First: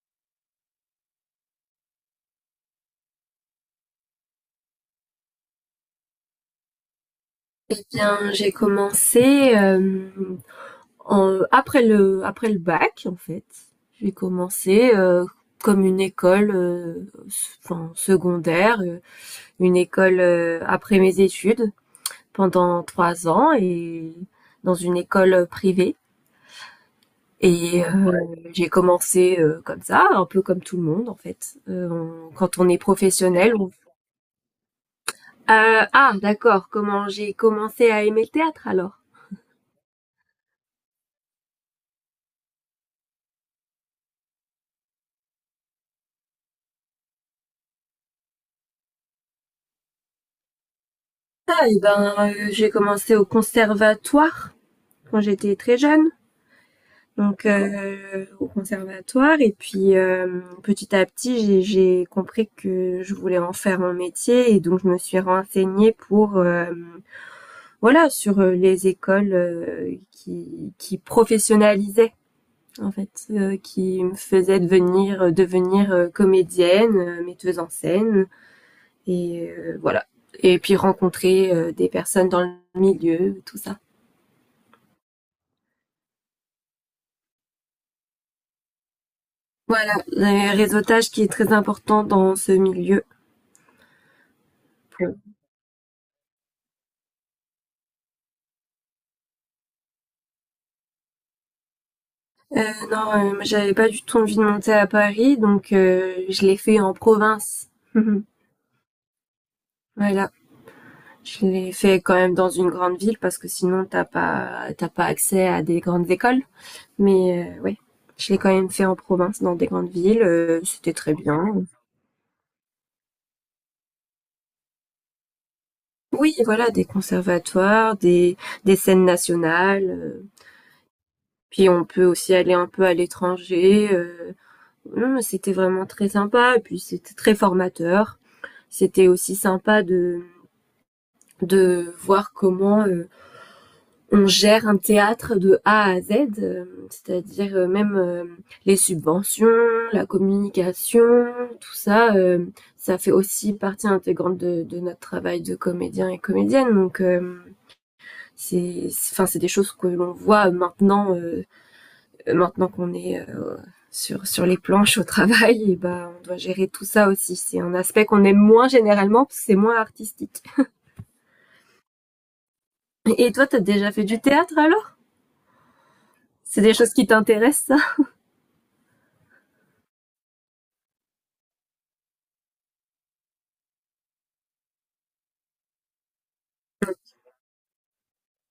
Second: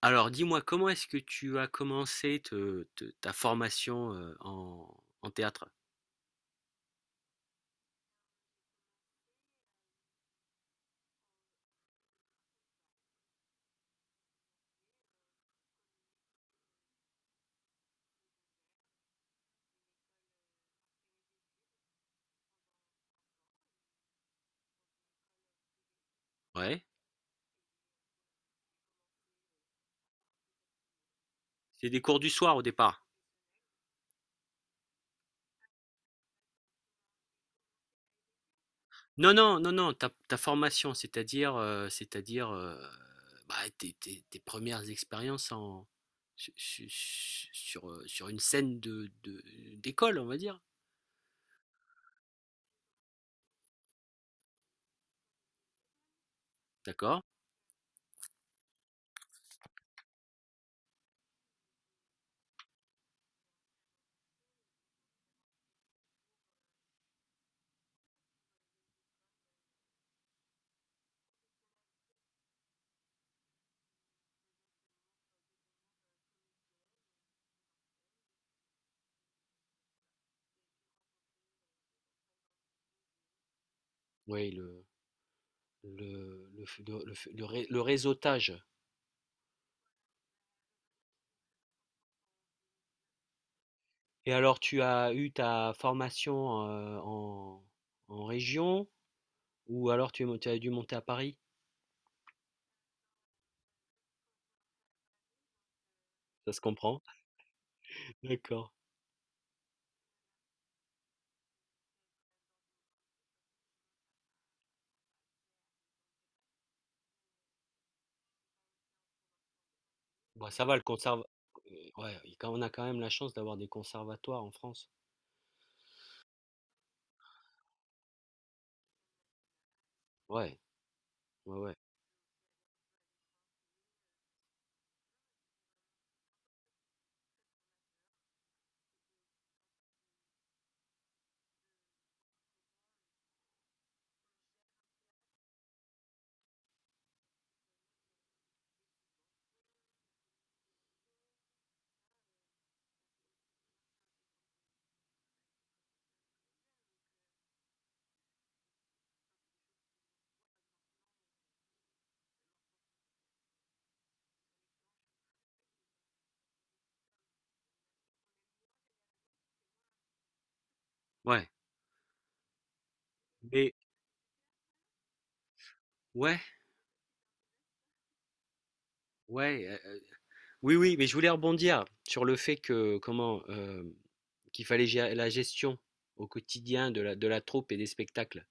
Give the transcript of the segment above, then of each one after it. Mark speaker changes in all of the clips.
Speaker 1: Alors dis-moi, comment est-ce que tu as commencé te te ta formation, en en théâtre?
Speaker 2: Eh bien, j'ai commencé après le bac en fait. J'ai commencé comme une école, enfin secondaire, une école après mes études pendant 3 ans et dans une école privée.
Speaker 1: Ouais?
Speaker 2: Et j'ai commencé comme ça, un peu comme tout le monde en fait.
Speaker 1: C'est des cours du soir
Speaker 2: Quand
Speaker 1: au
Speaker 2: on est
Speaker 1: départ?
Speaker 2: professionnel, on... Ah, d'accord. Comment j'ai commencé à aimer le théâtre alors?
Speaker 1: Non, non, non, non, ta formation, c'est-à-dire, c'est-à-dire, bah, tes 1 expériences en su su su sur, sur une scène de d'école, on va dire?
Speaker 2: Ah, eh ben, j'ai commencé au conservatoire quand j'étais très jeune.
Speaker 1: D'accord.
Speaker 2: Donc, au conservatoire. Et puis, petit à petit, j'ai compris que je voulais en faire mon métier. Et donc, je me suis renseignée pour, voilà, sur les écoles qui professionnalisaient, en fait, qui me faisaient devenir, devenir comédienne, metteuse en scène. Et voilà. Et puis, rencontrer des personnes dans le milieu, tout ça.
Speaker 1: Oui, le réseautage.
Speaker 2: Voilà, le réseautage qui est très important dans ce milieu.
Speaker 1: Et alors tu as eu ta formation, en en région? Ou alors tu as dû monter à Paris?
Speaker 2: Euh, non, j'avais pas du tout envie de monter à Paris, donc je
Speaker 1: Ça
Speaker 2: l'ai
Speaker 1: se
Speaker 2: fait en
Speaker 1: comprend.
Speaker 2: province.
Speaker 1: D'accord.
Speaker 2: Voilà, je l'ai fait quand même dans une grande ville parce que sinon t'as pas accès à des grandes écoles. Mais oui, je l'ai quand même fait en province, dans des grandes villes.
Speaker 1: Bah, ça va le
Speaker 2: C'était très
Speaker 1: conserv
Speaker 2: bien.
Speaker 1: ouais, il quand on a quand même la chance d'avoir des conservatoires en France.
Speaker 2: Oui, voilà, des conservatoires, des scènes nationales.
Speaker 1: Ouais, ouais,
Speaker 2: Puis
Speaker 1: ouais.
Speaker 2: on peut aussi aller un peu à l'étranger. Non, c'était vraiment très sympa. Et puis c'était très formateur. C'était aussi sympa de voir comment on gère un théâtre de A à Z, euh, c'est-à-dire même les subventions, la communication, tout ça, ça fait aussi partie intégrante de notre travail de comédien et comédienne. Donc c'est, enfin c'est des choses que l'on voit maintenant, maintenant qu'on est sur les planches au travail, et ben on doit gérer tout ça aussi. C'est un aspect qu'on aime moins généralement parce que c'est moins artistique.
Speaker 1: Ouais,
Speaker 2: Et toi, t'as
Speaker 1: mais
Speaker 2: déjà fait du théâtre alors?
Speaker 1: ouais,
Speaker 2: C'est des choses qui t'intéressent, ça?
Speaker 1: ouais, oui, oui, mais je voulais rebondir sur le fait que comment, qu'il fallait gérer la gestion au quotidien de la troupe et des spectacles.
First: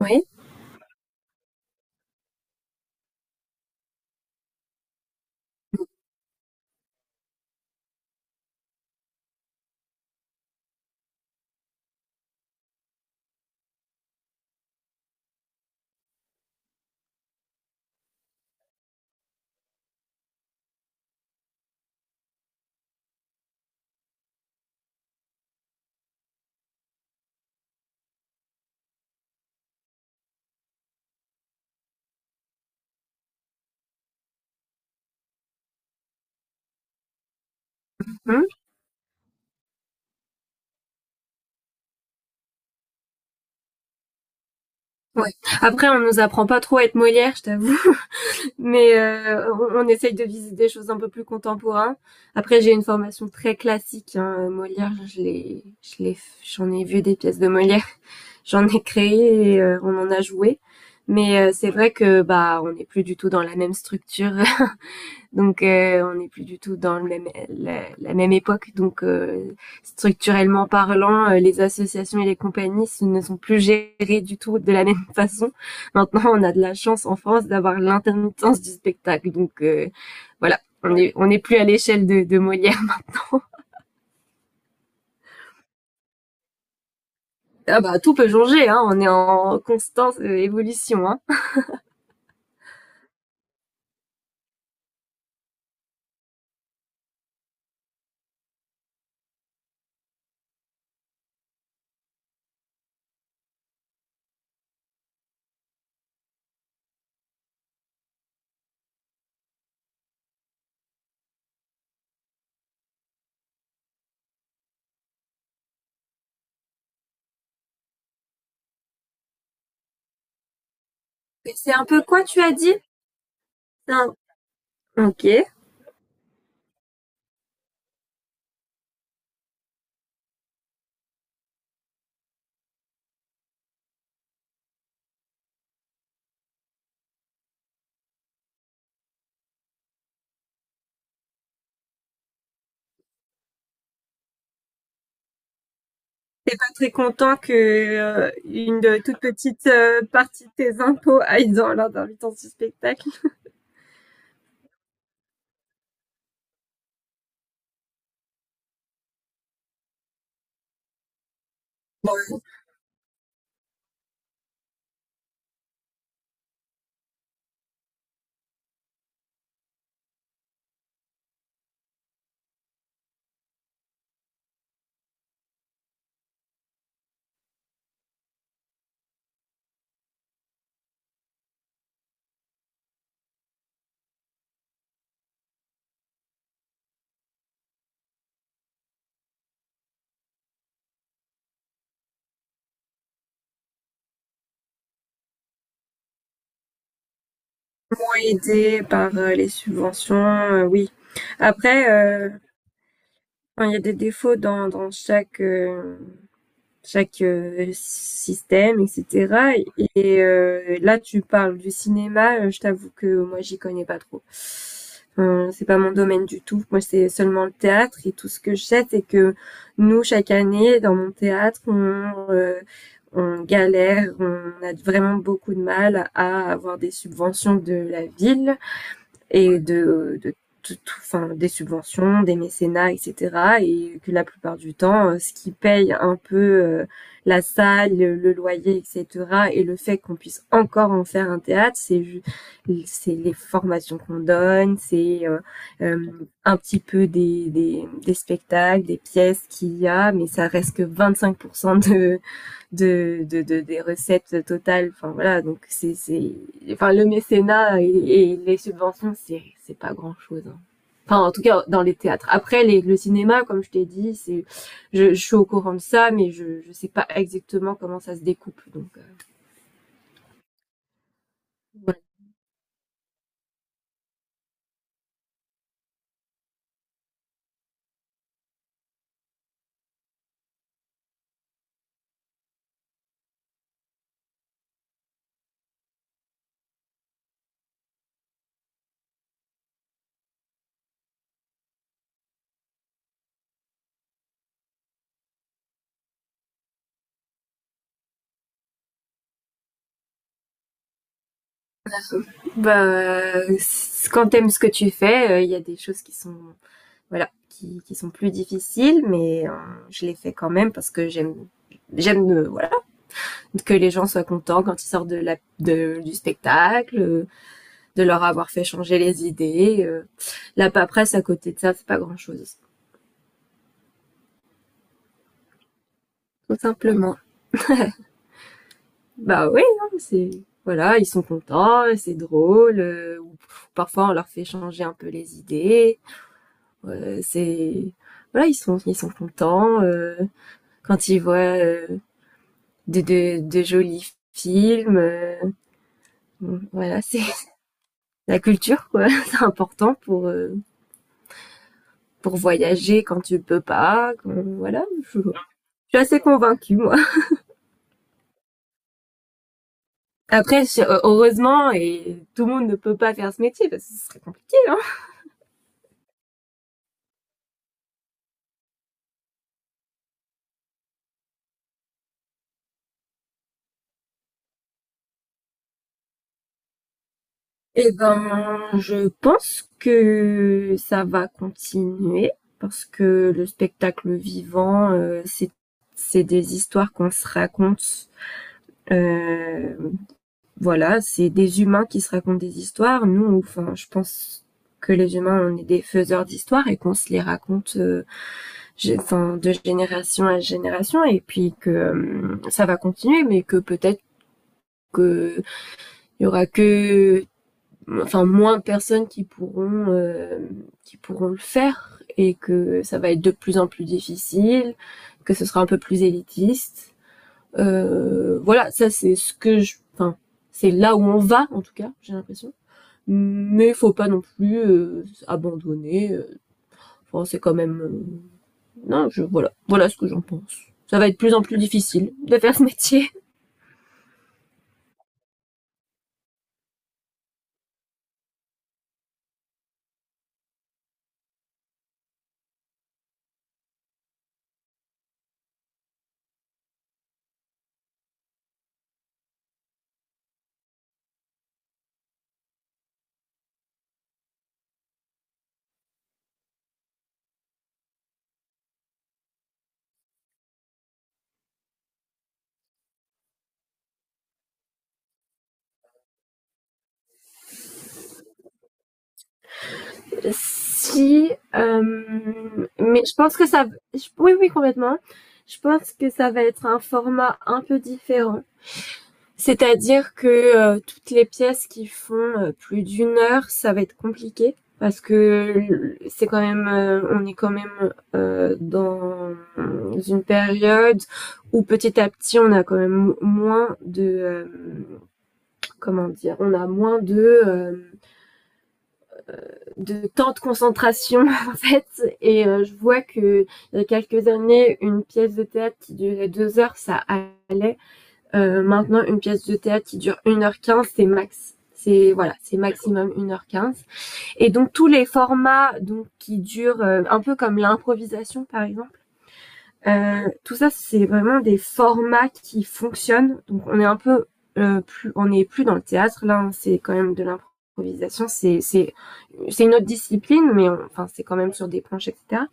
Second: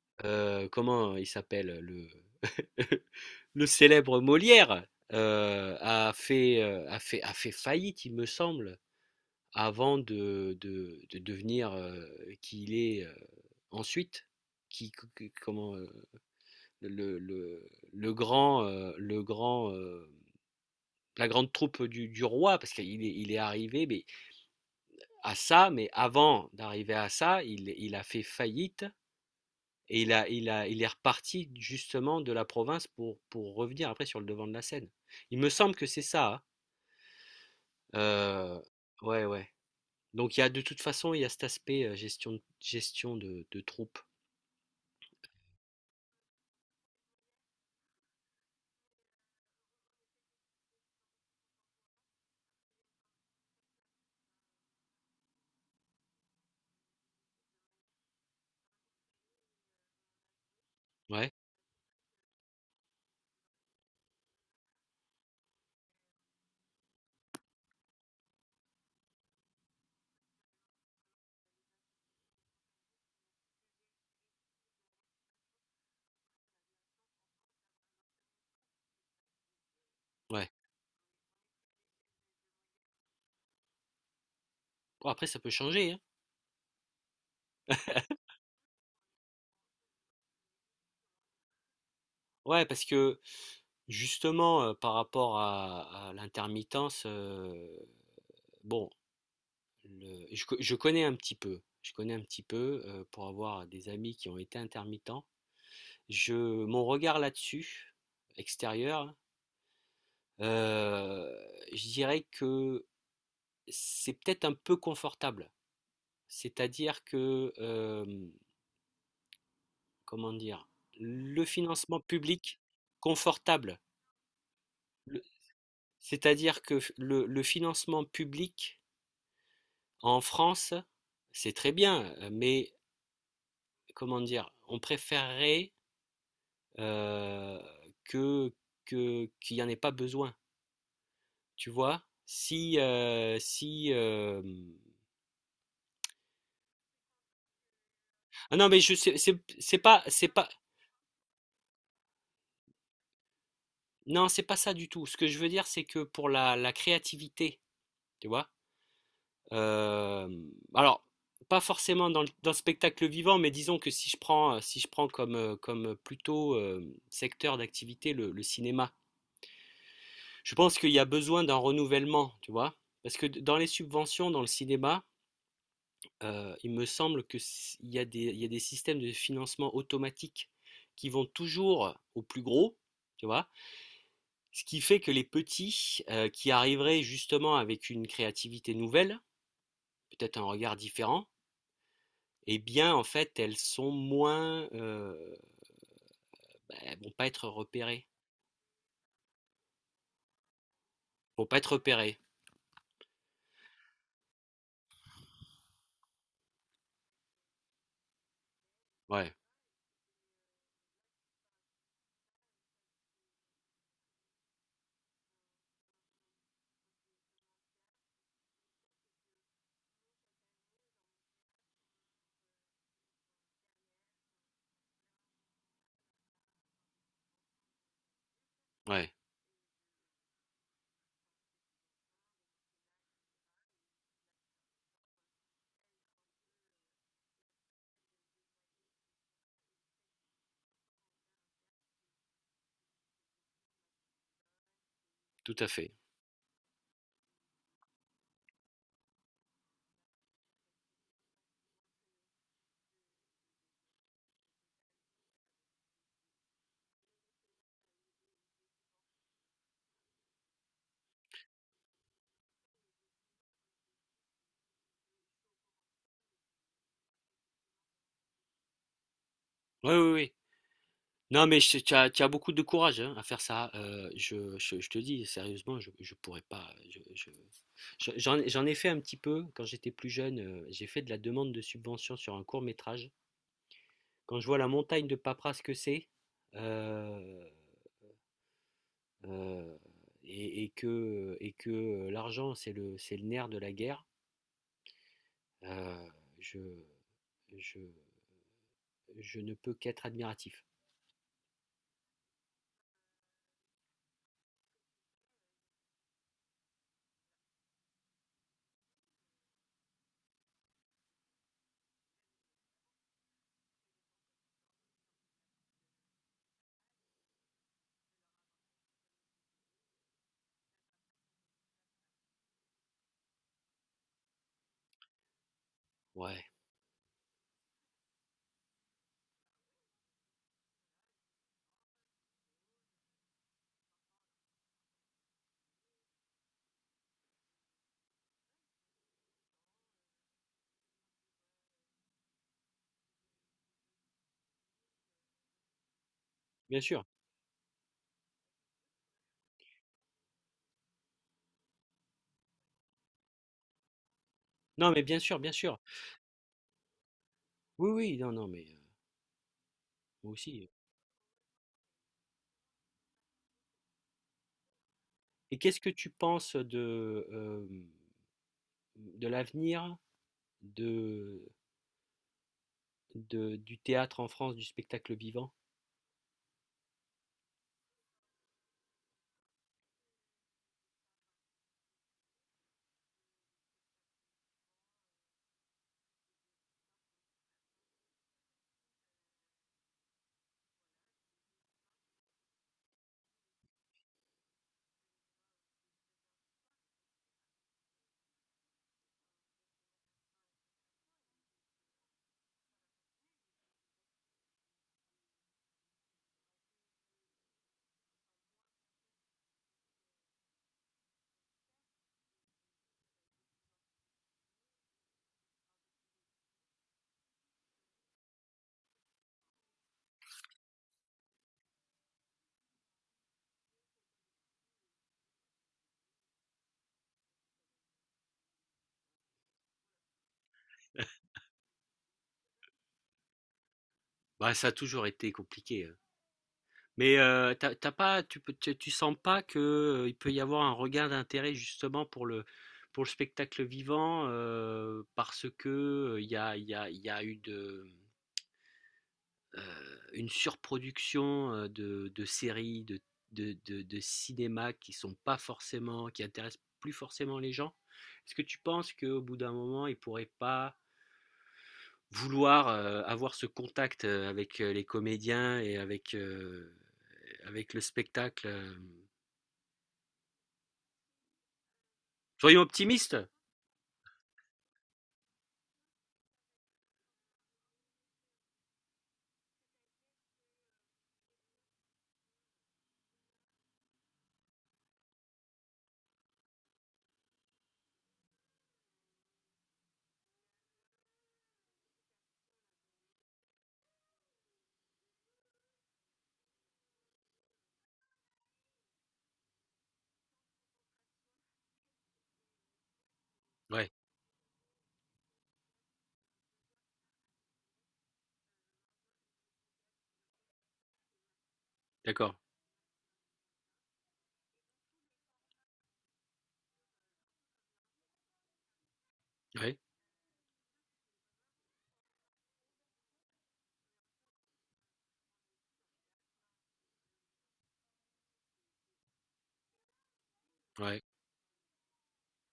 Speaker 2: Oui.
Speaker 1: Comment il s'appelle le le célèbre Molière, a fait, a fait faillite, il me semble. Avant de devenir, qui il est, ensuite, qui co comment, le le le grand, heu, le grand, heu, la grande troupe du roi parce qu'il est il est arrivé, mais à ça, mais avant d'arriver à ça, il a fait faillite et il est reparti justement de la province pour revenir après sur le devant de la scène. Il me semble que c'est ça, hein?
Speaker 2: Hum,
Speaker 1: Heu, ouais, ouais. Donc il y a de toute façon, il y a cet aspect, gestion de troupe.
Speaker 2: ouais. Après, on nous apprend pas trop à être Molière, je t'avoue. Mais on essaye de viser des choses un peu plus contemporaines. Après, j'ai une formation très classique. Hein. Molière, j'en ai vu des pièces de Molière, j'en ai créé et on en a joué.
Speaker 1: Ouais,
Speaker 2: Mais c'est vrai que bah on n'est plus du tout dans la même structure, donc on n'est plus du tout dans le même, la même époque. Donc structurellement parlant, les associations et les compagnies ne sont plus gérées du tout de la même façon. Maintenant, on a de la chance en France d'avoir l'intermittence du spectacle. Donc
Speaker 1: ouais.
Speaker 2: voilà. On n'est On est plus à l'échelle de Molière.
Speaker 1: Bon, après, ça peut changer, hein.
Speaker 2: Ah bah tout peut changer, hein, on est en constante évolution. Hein.
Speaker 1: Ouais, parce que justement, par rapport à l'intermittence, bon, je connais un petit peu. Je connais un petit peu pour avoir des amis qui ont été intermittents. Je, Mon regard là-dessus, extérieur, euh, je dirais que c'est peut-être un peu confortable. C'est-à-dire que, comment dire, le
Speaker 2: C'est un
Speaker 1: financement
Speaker 2: peu quoi tu as
Speaker 1: public.
Speaker 2: dit?
Speaker 1: Confortable.
Speaker 2: Un... Ok.
Speaker 1: C'est-à-dire que le financement public en France, c'est très bien, mais comment dire, on préférerait euh, que, qu'il n'y en ait pas besoin, tu vois? Si,
Speaker 2: Très content que
Speaker 1: ah non, mais
Speaker 2: une
Speaker 1: je sais,
Speaker 2: toute petite
Speaker 1: c'est
Speaker 2: partie
Speaker 1: pas,
Speaker 2: de tes impôts aille dans lors d'un huit ce spectacle.
Speaker 1: non, c'est pas ça du tout. Ce que je veux dire, c'est que pour la créativité, tu vois. Euh, alors, pas forcément dans dans le spectacle vivant, mais disons que si je prends, si je prends comme plutôt secteur d'activité le cinéma, je pense qu'il y a besoin d'un renouvellement, tu vois. Parce que dans les subventions, dans le cinéma, il me semble que il y a des systèmes de financement automatiques qui vont toujours au plus gros, tu vois. Ce qui fait que les petits, qui arriveraient justement avec une créativité nouvelle, peut-être un regard différent, eh bien, en fait, elles sont moins, bah, elles vont pas être repérées.
Speaker 2: Ont aidé par les subventions, oui.
Speaker 1: Vont pas être
Speaker 2: Après,
Speaker 1: repérées.
Speaker 2: enfin, il y a des défauts dans chaque chaque système,
Speaker 1: Ouais,
Speaker 2: etc. Et là, tu parles du cinéma. Je t'avoue que moi, j'y connais pas trop. C'est pas mon domaine du tout. Moi, c'est seulement le théâtre. Et tout ce que je sais, c'est que nous, chaque année, dans mon théâtre, on galère. On a vraiment beaucoup de mal à avoir des subventions de la ville
Speaker 1: ouais,
Speaker 2: et de enfin, des subventions, des mécénats, etc. Et que la plupart du temps, ce qui paye un peu, euh, la salle, le loyer, etc. Et le fait qu'on puisse encore en faire un théâtre, c'est les formations qu'on donne, c'est
Speaker 1: tout à fait.
Speaker 2: euh, un petit peu des spectacles, des pièces qu'il y a, mais ça reste que 25% des recettes totales. Enfin voilà, donc enfin le mécénat et les subventions, c'est pas grand chose. Hein. Enfin, en tout cas, dans les théâtres. Après, le cinéma, comme je t'ai dit, c'est, je suis au courant de ça, mais je sais pas exactement comment ça se découpe. Donc,
Speaker 1: Ouais, oui, oui. Non, mais je tu as beaucoup de courage, hein, à faire ça, je te dis sérieusement, je pourrais pas, je j'en j'en ai fait un petit peu quand j'étais plus jeune, j'ai fait de la demande de subvention sur un court-métrage. Quand je vois la montagne de paperasse que c'est, heu heu et que, l'argent, c'est le nerf de la guerre. Heu, je je je ne peux qu'être admiratif.
Speaker 2: bah, quand t'aimes ce que tu fais, il y a des choses qui sont, voilà, qui sont plus difficiles, mais je les fais quand même parce que j'aime, voilà. Que les gens soient contents quand ils sortent de la, du spectacle, de leur avoir fait changer les idées. La paperasse à côté de ça, c'est pas grand-chose.
Speaker 1: Ouais,
Speaker 2: Tout simplement. Bah oui, hein, c'est voilà, ils sont contents, c'est drôle. Parfois, on leur fait changer un peu les idées. C'est voilà, ils sont contents, quand ils voient de jolis films.
Speaker 1: bien sûr.
Speaker 2: Voilà, c'est la culture quoi. C'est important pour voyager quand tu peux pas. Voilà,
Speaker 1: Non, mais bien
Speaker 2: je
Speaker 1: sûr, bien sûr.
Speaker 2: suis assez convaincue moi.
Speaker 1: Oui, oui, non, non, mais moi
Speaker 2: Après,
Speaker 1: aussi.
Speaker 2: heureusement, et tout le monde ne peut pas faire ce métier parce que ce serait compliqué. Hein.
Speaker 1: Et qu'est-ce que tu penses de l'avenir de de du théâtre en France, du spectacle vivant?
Speaker 2: Et ben, je pense que ça va continuer parce que le spectacle vivant, c'est des histoires qu'on se raconte. Euh, voilà, c'est des humains qui se racontent des histoires. Nous, enfin, je pense que les humains, on est des faiseurs d'histoires et qu'on se les raconte, enfin, de génération à génération, et puis que ça va continuer, mais que peut-être qu'il y aura que enfin moins de personnes qui pourront, qui pourront le faire, et que ça va être de plus en plus difficile, que ce sera un peu plus élitiste, voilà, ça c'est ce que je, enfin, c'est là où on va en tout cas, j'ai l'impression. Mais faut pas non plus, abandonner. Enfin, c'est quand même, non, je voilà, voilà ce que j'en pense. Ça va être de plus en plus difficile de faire ce métier.
Speaker 1: Bah, ça a toujours été compliqué. Mais t'as pas, tu sens pas que, il peut y avoir un regain d'intérêt justement pour pour le spectacle vivant parce que il y a eu une surproduction de séries, de cinéma qui sont pas forcément, qui intéressent plus forcément les gens. Est-ce que tu penses qu'au bout d'un moment, ils pourraient pas vouloir avoir ce contact avec les comédiens et avec le spectacle?
Speaker 2: Si,
Speaker 1: Soyons
Speaker 2: mais je
Speaker 1: optimistes?
Speaker 2: pense que ça, oui, oui, complètement. Je pense que ça va être un format un peu différent. C'est-à-dire que toutes les pièces qui font plus d'1 heure, ça va être compliqué parce que c'est quand même, on est quand même dans une période où petit à petit, on a quand même moins de, comment dire, on a moins de, euh, de temps de concentration en fait. Et je vois que il y a
Speaker 1: Ouais,
Speaker 2: quelques années, une pièce de théâtre qui durait 2 heures, ça allait. Maintenant, une pièce de théâtre qui dure 1h15, c'est max. C'est voilà,
Speaker 1: d'accord.
Speaker 2: c'est maximum 1h15. Et donc tous les formats donc qui durent, un peu comme l'improvisation par exemple.
Speaker 1: Ouais,
Speaker 2: Tout ça c'est vraiment des formats qui fonctionnent. Donc on est un peu, plus on n'est plus dans le théâtre là, hein, c'est quand même de l'improvisation, c'est une autre discipline mais
Speaker 1: ouais,
Speaker 2: enfin c'est quand même sur des planches etc.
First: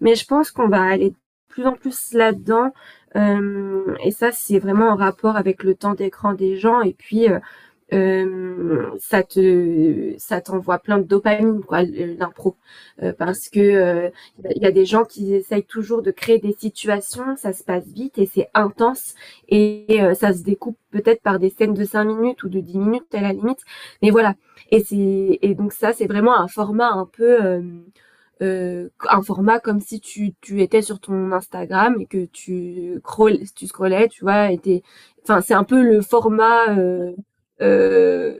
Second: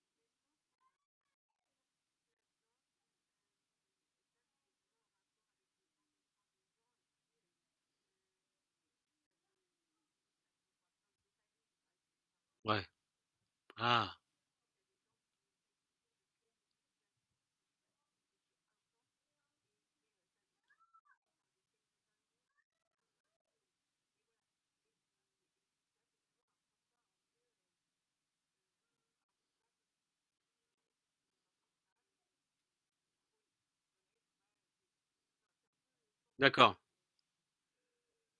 Speaker 2: Mais je pense qu'on va aller de plus en plus là-dedans. Et ça, c'est vraiment en rapport avec le temps d'écran des gens et puis ça te ça t'envoie plein de dopamine quoi l'impro,
Speaker 1: ouais.
Speaker 2: parce que
Speaker 1: Ah,
Speaker 2: il y a des gens qui essayent toujours de créer des situations, ça se passe vite et c'est intense, et ça se découpe peut-être par des scènes de 5 minutes ou de 10 minutes à la limite, mais voilà, et c'est et donc ça c'est vraiment un format un peu, un format comme si tu, tu étais sur ton Instagram et que tu, scroll, tu scrollais, tu vois, était, enfin, c'est un peu le
Speaker 1: d'accord.
Speaker 2: format, euh,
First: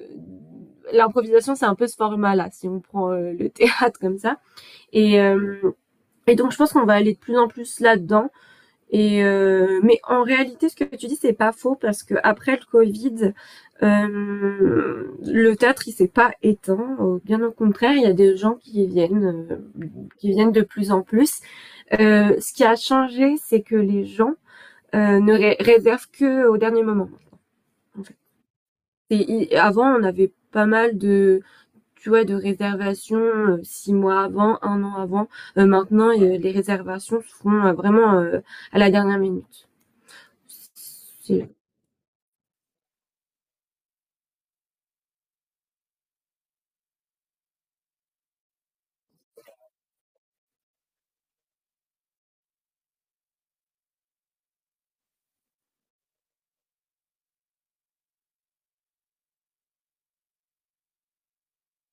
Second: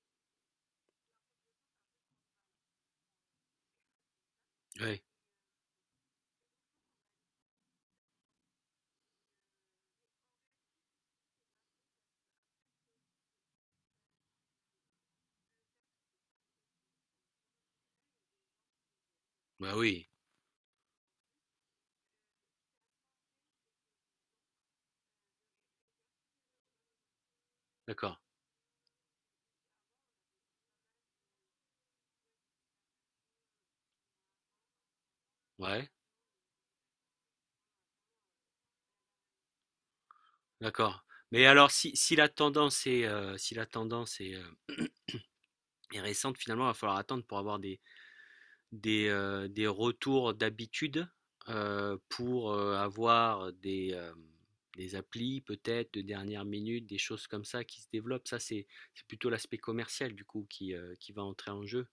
Speaker 2: l'improvisation, c'est un peu ce format-là, si on prend le théâtre comme ça.
Speaker 1: Ouais,
Speaker 2: Et, euh, et donc, je pense qu'on va aller de plus en plus là-dedans. Et mais en réalité, ce que tu dis, c'est pas faux parce que après le Covid, le théâtre, il s'est pas éteint. Bien au contraire, il y a des gens
Speaker 1: bah
Speaker 2: euh,
Speaker 1: oui,
Speaker 2: qui viennent de plus en plus. Ce qui a changé, c'est que les gens ne ré réservent que au dernier moment. En fait.
Speaker 1: d'accord.
Speaker 2: Et avant, on avait pas mal de, tu vois, de réservation, 6 mois avant, 1 an avant.
Speaker 1: Ouais,
Speaker 2: Maintenant, les réservations se font vraiment à la dernière minute.
Speaker 1: d'accord. Mais
Speaker 2: C'est...
Speaker 1: alors, si la tendance est, est récente, finalement, il va falloir attendre pour avoir des retours d'habitude, pour avoir des applis, peut-être, de dernière minute, des choses comme ça qui se développent. Ça, c'est plutôt l'aspect commercial, du coup, qui va entrer en jeu.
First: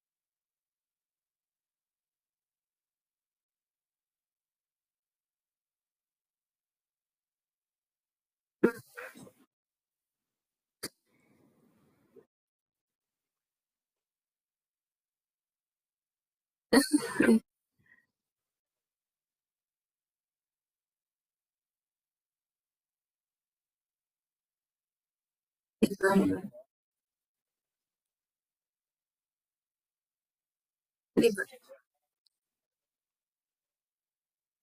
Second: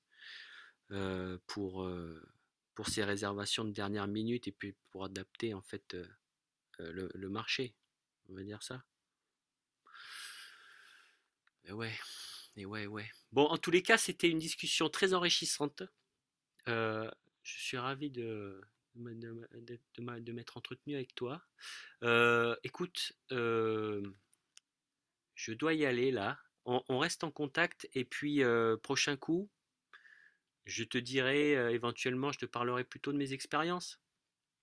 Speaker 1: Pour pour ces réservations de dernière minute et puis pour adapter en fait le marché. On va dire ça. Et ouais, et ouais, ouais. Bon, en tous les cas, c'était une discussion très enrichissante. Euh, je suis ravi de m'être entretenu avec toi. Écoute, je dois y
Speaker 2: Eh
Speaker 1: aller là.
Speaker 2: ben,
Speaker 1: On reste en contact et puis prochain coup, je te
Speaker 2: eh
Speaker 1: dirai
Speaker 2: ben
Speaker 1: éventuellement, je te parlerai plutôt de mes expériences.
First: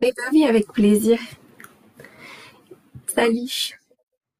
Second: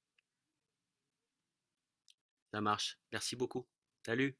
Speaker 2: eh ben oui, avec plaisir.
Speaker 1: Ça marche. Merci beaucoup.
Speaker 2: Salut.
Speaker 1: Salut.